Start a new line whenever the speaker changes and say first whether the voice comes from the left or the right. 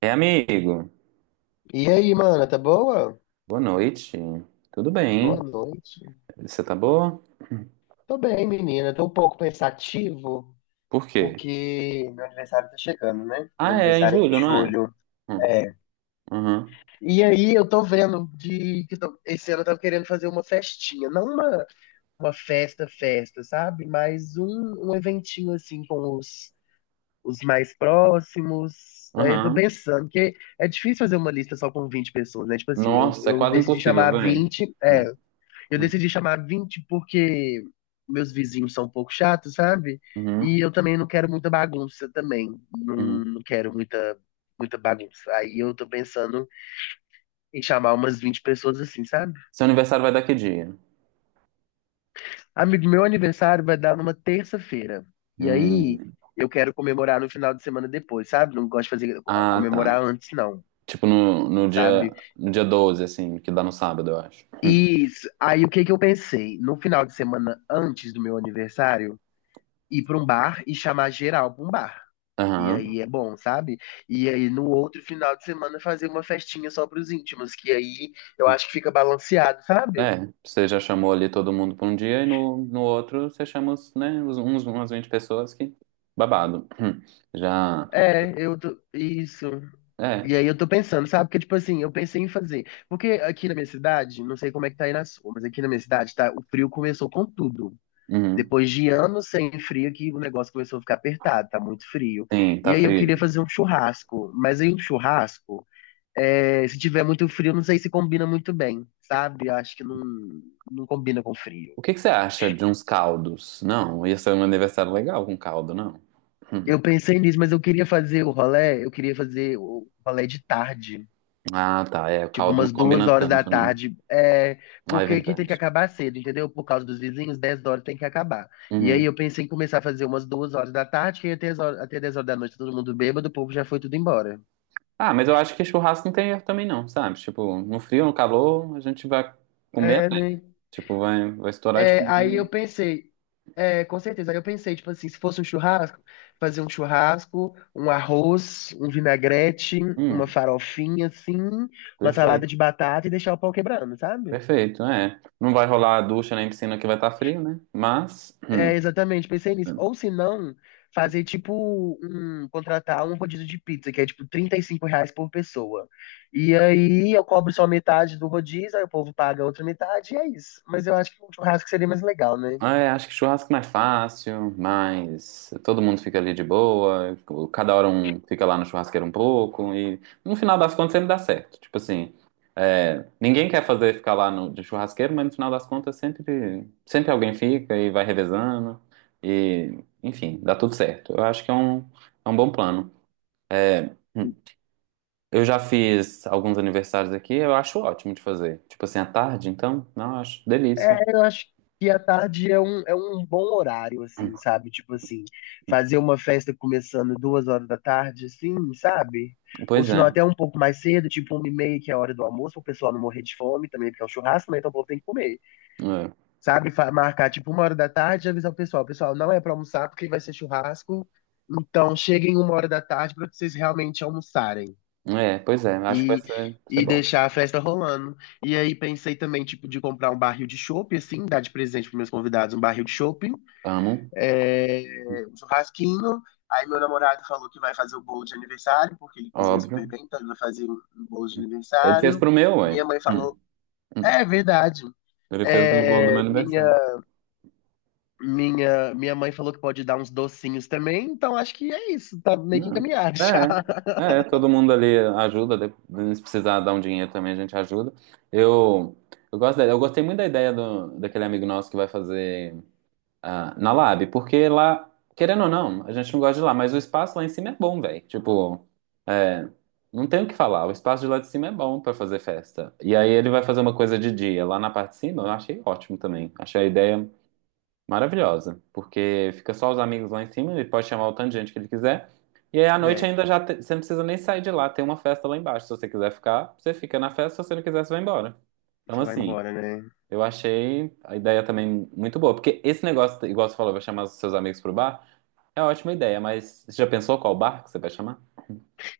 right: É, amigo.
left: E aí, mana, tá boa?
right: Boa noite. Tudo
left: Boa
right: bem?
left: noite.
right: Você tá boa?
left: Tô bem, menina. Tô um pouco pensativo,
right: Por quê?
left: porque meu aniversário tá chegando, né? Meu
right: Ah, é em
left: aniversário é em
right: julho, não é?
left: julho.
right: Hum.
left: É.
right: Uhum,
left: E aí, eu tô vendo de que esse ano eu tava querendo fazer uma festinha. Não uma festa, festa, sabe? Mas um eventinho assim com os mais próximos. Aí eu tô
right: uhum.
left: pensando, que é difícil fazer uma lista só com 20 pessoas, né? Tipo assim, eu,
right: Nossa, é
left: eu
right: quase
left: decidi
right: impossível,
left: chamar
right: vem.
left: 20. É.
right: Hum,
left: Eu
right: hum.
left: decidi chamar 20 porque meus vizinhos são um pouco chatos, sabe? E
right: Uhum,
left: eu também não quero muita bagunça também. Não,
right: uhum.
left: não quero muita, muita bagunça. Aí eu tô pensando em chamar umas 20 pessoas assim, sabe?
right: Seu aniversário vai dar que dia?
left: Amigo, meu aniversário vai dar numa terça-feira. E aí
right: Hum.
left: eu quero comemorar no final de semana depois, sabe? Não gosto de fazer
right: Ah, tá.
left: comemorar antes, não.
right: Tipo no, no
left: Sabe?
right: dia, no dia 12, assim, que dá no sábado, eu acho. Hum.
left: E aí o que que eu pensei? No final de semana antes do meu aniversário, ir pra um bar e chamar geral pra um bar. E
right: Aham.
left: aí é bom, sabe? E aí no outro final de semana fazer uma festinha só pros íntimos, que aí eu acho que fica balanceado, sabe?
right: É, você já chamou ali todo mundo pra um dia e no outro você chama, né, umas 20 pessoas que babado. Hum. Já.
left: É. Isso.
right: É.
left: E aí eu tô pensando, sabe? Porque, tipo assim, eu pensei em fazer. Porque aqui na minha cidade, não sei como é que tá aí na sua, mas aqui na minha cidade, tá, o frio começou com tudo.
right: Uhum.
left: Depois de anos sem frio, que o negócio começou a ficar apertado, tá muito frio.
right: Sim,
left: E
right: tá
left: aí eu queria
right: frio.
left: fazer um churrasco. Mas aí um churrasco. É, se tiver muito frio, não sei se combina muito bem, sabe? Acho que não, não combina com frio.
right: O que que você acha de uns caldos? Não, ia ser um aniversário legal com caldo, não. Hum.
left: Eu pensei nisso, mas eu queria fazer o rolê, eu queria fazer o rolê de tarde,
right: Ah, tá. É, o
left: tipo
right: caldo não
left: umas duas
right: combina
left: horas da
right: tanto, né?
left: tarde, é,
right: Ah, é
left: porque aqui tem que
right: verdade.
left: acabar cedo, entendeu? Por causa dos vizinhos, 10 horas tem que acabar. E aí
right: Uhum.
left: eu pensei em começar a fazer umas 2 horas da tarde, que até, até 10 horas da noite todo mundo bêbado, o povo já foi tudo embora.
right: Ah, mas eu acho que churrasco não tem erro também, não, sabe? Tipo, no frio, no calor, a gente vai comer,
left: É,
right: né?
left: né?
right: Tipo, vai estourar de
left: É, aí
right: comida.
left: eu pensei, é, com certeza, aí eu pensei, tipo assim, se fosse um churrasco, fazer um churrasco, um arroz, um vinagrete, uma
right: Hum,
left: farofinha, assim, uma salada
right: perfeito,
left: de batata e deixar o pau quebrando, sabe?
right: perfeito, é. Não vai rolar a ducha nem piscina que vai estar frio, né? Mas,
left: É, exatamente, pensei nisso. Ou se não, fazer tipo contratar um rodízio de pizza, que é tipo R$ 35 por pessoa. E aí eu cobro só metade do rodízio, aí o povo paga a outra metade e é isso. Mas eu acho que um churrasco seria mais legal, né?
right: Ah, é, acho que churrasco é mais fácil, mas todo mundo fica ali de boa, cada hora um fica lá no churrasqueiro um pouco, e no final das contas sempre dá certo. Tipo assim, é, ninguém quer fazer ficar lá no, de churrasqueiro, mas no final das contas sempre, sempre alguém fica e vai revezando, e enfim, dá tudo certo. Eu acho que é um bom plano. É, eu já fiz alguns aniversários aqui, eu acho ótimo de fazer. Tipo assim, à tarde, então, não, eu acho delícia.
left: É, eu acho que a tarde é um bom horário,
right: Hum.
left: assim, sabe? Tipo assim, fazer uma festa começando 2 horas da tarde, assim, sabe? Ou
right: Pois
left: se
right: é.
left: não, até um pouco mais cedo, tipo 1h30, que é a hora do almoço, para o pessoal não morrer de fome também, porque é um churrasco, né? Então o povo tem que comer,
right: É.
left: sabe? Marcar, tipo, 1 hora da tarde e avisar o pessoal. Pessoal, não é para almoçar porque vai ser churrasco, então cheguem 1 hora da tarde para vocês realmente almoçarem
right: É, pois é, acho que vai
left: e,
right: ser, vai ser
left: e
right: bom.
left: deixar a festa rolando. E aí pensei também, tipo, de comprar um barril de chopp, assim, dar de presente para meus convidados um barril de chopp,
right: Amo,
left: é, um churrasquinho. Aí meu namorado falou que vai fazer o bolo de aniversário, porque ele cozinha super
right: óbvio.
left: bem, então ele vai fazer um bolo de
right: Ele fez
left: aniversário.
right: pro meu, ué.
left: Minha mãe falou,
right: Hum, hum.
left: é verdade.
right: Ele fez no bolo do meu
left: É, minha,
right: aniversário.
left: minha, minha mãe falou que pode dar uns docinhos também, então acho que é isso, tá meio que
right: Não.
left: encaminhado já.
right: É, é, todo mundo ali ajuda, de- se precisar dar um dinheiro também, a gente ajuda. Eu, eu gosto da- eu gostei muito da ideia daquele amigo nosso que vai fazer. Na Lab, porque lá, querendo ou não, a gente não gosta de lá, mas o espaço lá em cima é bom, velho. Tipo, é, não tem o que falar, o espaço de lá de cima é bom pra fazer festa. E aí ele vai fazer uma coisa de dia lá na parte de cima, eu achei ótimo também. Achei a ideia maravilhosa, porque fica só os amigos lá em cima, ele pode chamar o tanto de gente que ele quiser. E aí à noite
left: É,
right: ainda você não precisa nem sair de lá, tem uma festa lá embaixo. Se você quiser ficar, você fica na festa, se você não quiser, você vai embora. Então,
left: você vai
right: assim,
left: embora, né?
right: eu achei a ideia também muito boa, porque esse negócio, igual você falou, vai chamar os seus amigos pro bar, é uma ótima ideia, mas você já pensou qual bar que você vai chamar?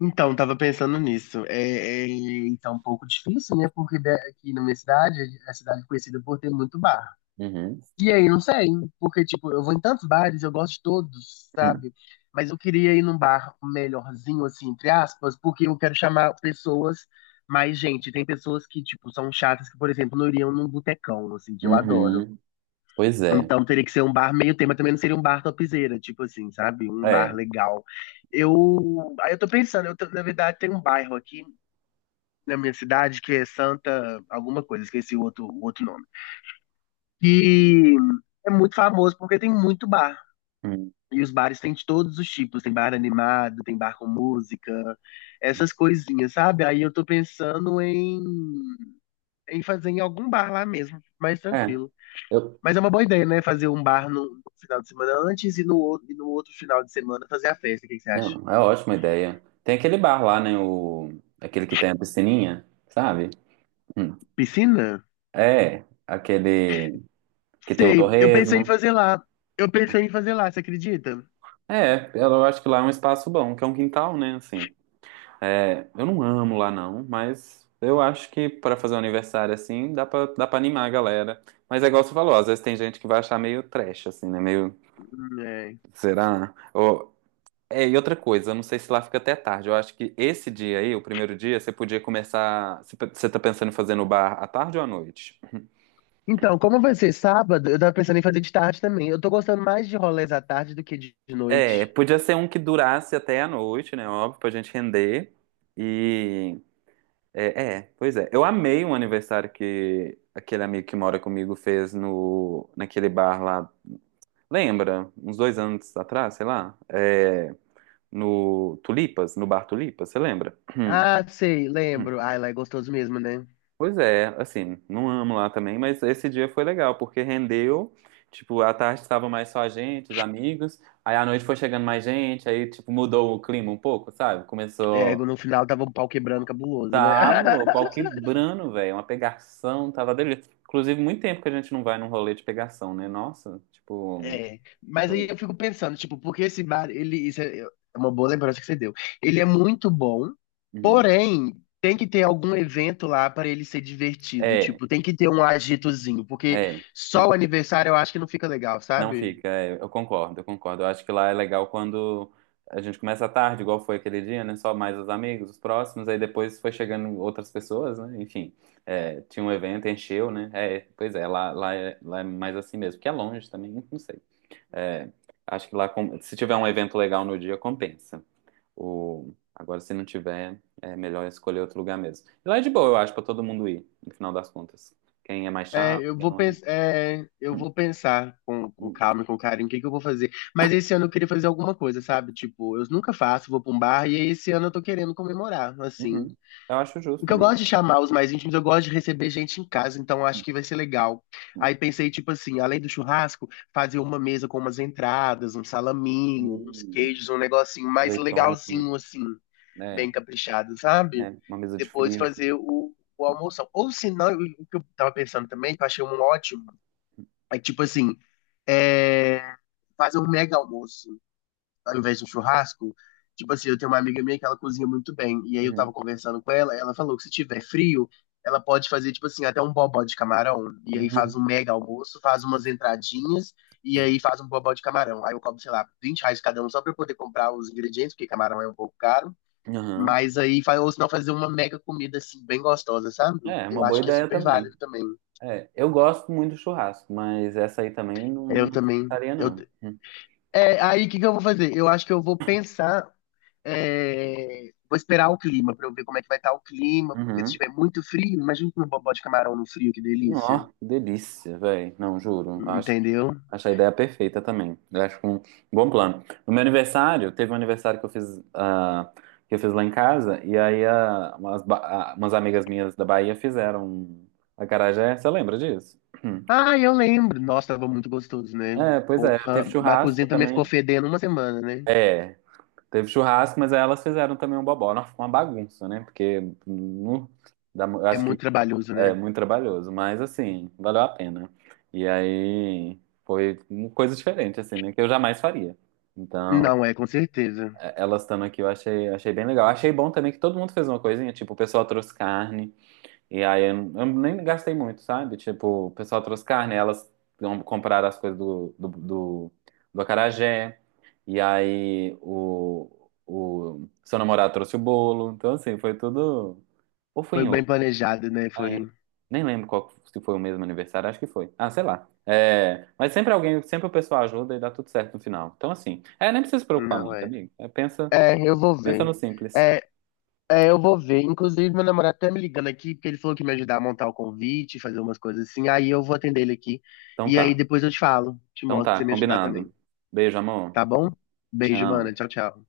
left: Então, tava pensando nisso. É, é, então, um pouco difícil, né? Porque aqui na minha cidade, a cidade é conhecida por ter muito bar.
right: Uhum.
left: E aí, não sei, porque, tipo, eu vou em tantos bares, eu gosto de todos, sabe? Mas eu queria ir num bar melhorzinho, assim, entre aspas, porque eu quero chamar pessoas mais gente. Tem pessoas que, tipo, são chatas, que, por exemplo, não iriam num botecão, assim, que eu adoro.
right: Uhum. Pois é.
left: Então teria que ser um bar meio tema, também não seria um bar topzeira, tipo assim, sabe? Um bar
right: É.
left: legal. Aí eu tô pensando, na verdade tem um bairro aqui na minha cidade que é Santa alguma coisa, esqueci o outro nome. Que é muito famoso porque tem muito bar.
right: Hum.
left: E os bares têm de todos os tipos, tem bar animado, tem bar com música, essas coisinhas, sabe? Aí eu tô pensando em fazer em algum bar lá mesmo, mais
right: É.
left: tranquilo.
right: Eu...
left: Mas é uma boa ideia, né? Fazer um bar no final de semana antes e no outro final de semana fazer a festa. O que que você acha?
right: Não, é ótima ideia. Tem aquele bar lá, né? O... Aquele que tem a piscininha, sabe? Hum.
left: Piscina?
right: É. Aquele que tem o
left: Sei, eu pensei em
right: torresmo.
left: fazer lá. Eu pensei em fazer lá, você acredita?
right: É, eu acho que lá é um espaço bom, que é um quintal, né? Assim. É, eu não amo lá não, mas eu acho que pra fazer um aniversário assim, dá pra animar a galera. Mas é igual você falou, às vezes tem gente que vai achar meio trash, assim, né? Meio,
left: É.
right: será? Ou, é, e outra coisa, eu não sei se lá fica até tarde. Eu acho que esse dia aí, o primeiro dia, você podia começar. Você tá pensando em fazer no bar à tarde ou à noite?
left: Então, como vai ser sábado, eu tava pensando em fazer de tarde também. Eu tô gostando mais de rolês à tarde do que de
right: É,
left: noite.
right: podia ser um que durasse até a noite, né? Óbvio, pra gente render. E é, pois é. Eu amei um aniversário que aquele amigo que mora comigo fez no, naquele bar lá. Lembra? Uns 2 anos atrás, sei lá. É, no Tulipas, no bar Tulipas, você lembra?
left: Ah, sei, lembro. Ai, lá é gostoso mesmo, né?
right: Pois é, assim, não amo lá também, mas esse dia foi legal, porque rendeu. Tipo, à tarde estava mais só a gente, os amigos. Aí à noite foi chegando mais gente, aí, tipo, mudou o clima um pouco, sabe?
left: É,
right: Começou.
left: no final tava um pau quebrando cabuloso, né?
right: Tava, o pau quebrando, velho. Uma pegação, tava delícia. Inclusive, muito tempo que a gente não vai num rolê de pegação, né? Nossa, tipo.
left: É, mas aí
right: eu-
left: eu fico pensando, tipo, porque esse bar, ele, isso é uma boa lembrança que você deu. Ele é muito bom,
right: uhum.
left: porém, tem que ter algum evento lá para ele ser divertido,
right: É,
left: tipo, tem que ter um agitozinho, porque
right: é. Hum.
left: só o aniversário eu acho que não fica legal,
right: Não
left: sabe?
right: fica, é, eu concordo, eu concordo. Eu acho que lá é legal quando a gente começa à tarde, igual foi aquele dia, né? Só mais os amigos, os próximos, aí depois foi chegando outras pessoas, né? Enfim, é, tinha um evento, encheu, né? É, pois é, lá é mais assim mesmo, porque é longe também, não sei. É, acho que lá, com- se tiver um evento legal no dia, compensa. O... Agora, se não tiver, é melhor escolher outro lugar mesmo. E lá é de boa, eu acho, pra todo mundo ir, no final das contas. Quem é mais
left: É,
right: chato, quem não é.
left: eu vou pensar com
right: Uhum.
left: calma e com carinho o que que eu vou fazer. Mas esse ano eu queria fazer alguma coisa, sabe? Tipo, eu nunca faço, vou pra um bar e esse ano eu tô querendo comemorar, assim.
right: Uhum. Eu acho
left: O
right: justo,
left: que eu gosto
right: amigo.
left: de chamar os mais íntimos, eu gosto de receber gente em casa, então eu acho que vai ser legal. Aí pensei, tipo assim, além do churrasco, fazer uma mesa com umas entradas, um salaminho, uns
right: Hum,
left: queijos, um negocinho mais
right: azeitona,
left: legalzinho, assim,
right: é,
left: bem caprichado, sabe?
right: é, uma mesa de
left: Depois
right: frios.
left: fazer o almoção. Ou se não, o que eu tava pensando também, que eu achei um ótimo, é tipo assim, é, fazer um mega almoço ao invés de um churrasco. Tipo assim, eu tenho uma amiga minha que ela cozinha muito bem. E aí eu tava
right: Uhum.
left: conversando com ela, ela falou que se tiver frio, ela pode fazer, tipo assim, até um bobó de camarão. E aí faz
right: Nu.
left: um mega almoço, faz umas entradinhas, e
right: Uhum.
left: aí faz um bobó de camarão. Aí eu cobro, sei lá, R$ 20 cada um só pra eu poder comprar os ingredientes, porque camarão é um pouco caro.
right: Aham.
left: Mas aí, ou senão fazer uma mega comida, assim, bem gostosa, sabe?
right: É, é
left: Eu
right: uma boa
left: acho que é
right: ideia
left: super
right: também.
left: válido também.
right: É, eu gosto muito do churrasco, mas essa aí também não
left: Eu
right: não
left: também,
right: ficaria,
left: eu
right: não.
left: É, aí o que que eu vou fazer? Eu acho que eu vou pensar, é, vou esperar o clima pra eu ver como é que vai estar o clima, porque se
right: Uhum.
left: estiver muito frio, imagina um bobó de camarão no frio, que delícia.
right: Ó, delícia, velho. Não, juro. Acho
left: Entendeu?
right: Acho a ideia perfeita também. Eu acho um bom plano. No meu aniversário, teve um aniversário que eu fiz lá em casa, e aí umas amigas minhas da Bahia fizeram um acarajé. Você lembra disso?
left: Ah, eu lembro. Nossa, tava muito gostoso, né?
right: É, pois é.
left: Porra,
right: Teve
left: a
right: churrasco
left: cozinha também ficou
right: também.
left: fedendo uma semana, né?
right: É, teve churrasco, mas aí elas fizeram também um bobó. Nossa, foi uma bagunça, né? Porque nu, eu
left: É
right: acho
left: muito
right: que
left: trabalhoso,
right: é
left: né?
right: muito trabalhoso, mas assim, valeu a pena. E aí foi uma coisa diferente, assim, né? Que eu jamais faria. Então.
left: Não é, com certeza.
right: Elas estando aqui, eu achei, achei bem legal. Achei bom também que todo mundo fez uma coisinha, tipo, o pessoal trouxe carne, e aí eu nem gastei muito, sabe? Tipo, o pessoal trouxe carne, elas compraram as coisas do acarajé, e aí o seu namorado trouxe o bolo, então assim, foi tudo. Ou foi
left: Foi
right: em
left: bem
right: outro?
left: planejado, né?
right: Ah, é.
left: Foi.
right: Nem lembro qual, se foi o mesmo aniversário, acho que foi. Ah, sei lá. É, mas sempre alguém, sempre o pessoal ajuda e dá tudo certo no final. Então, assim, é, nem precisa se preocupar
left: Não
right: muito,
left: é.
right: amigo. É, pensa,
left: É, eu vou
right: pensa
left: ver.
right: no simples.
left: É, É, eu vou ver. Inclusive, meu namorado tá me ligando aqui, porque ele falou que ia me ajudar a montar o convite, fazer umas coisas assim. Aí eu vou atender ele aqui.
right: Então
left: E aí
right: tá.
left: depois eu te falo, te
right: Então
left: mostro pra
right: tá,
left: você me ajudar também.
right: combinado. Beijo, amor.
left: Tá bom? Beijo, mana.
right: Tchau.
left: Tchau, tchau.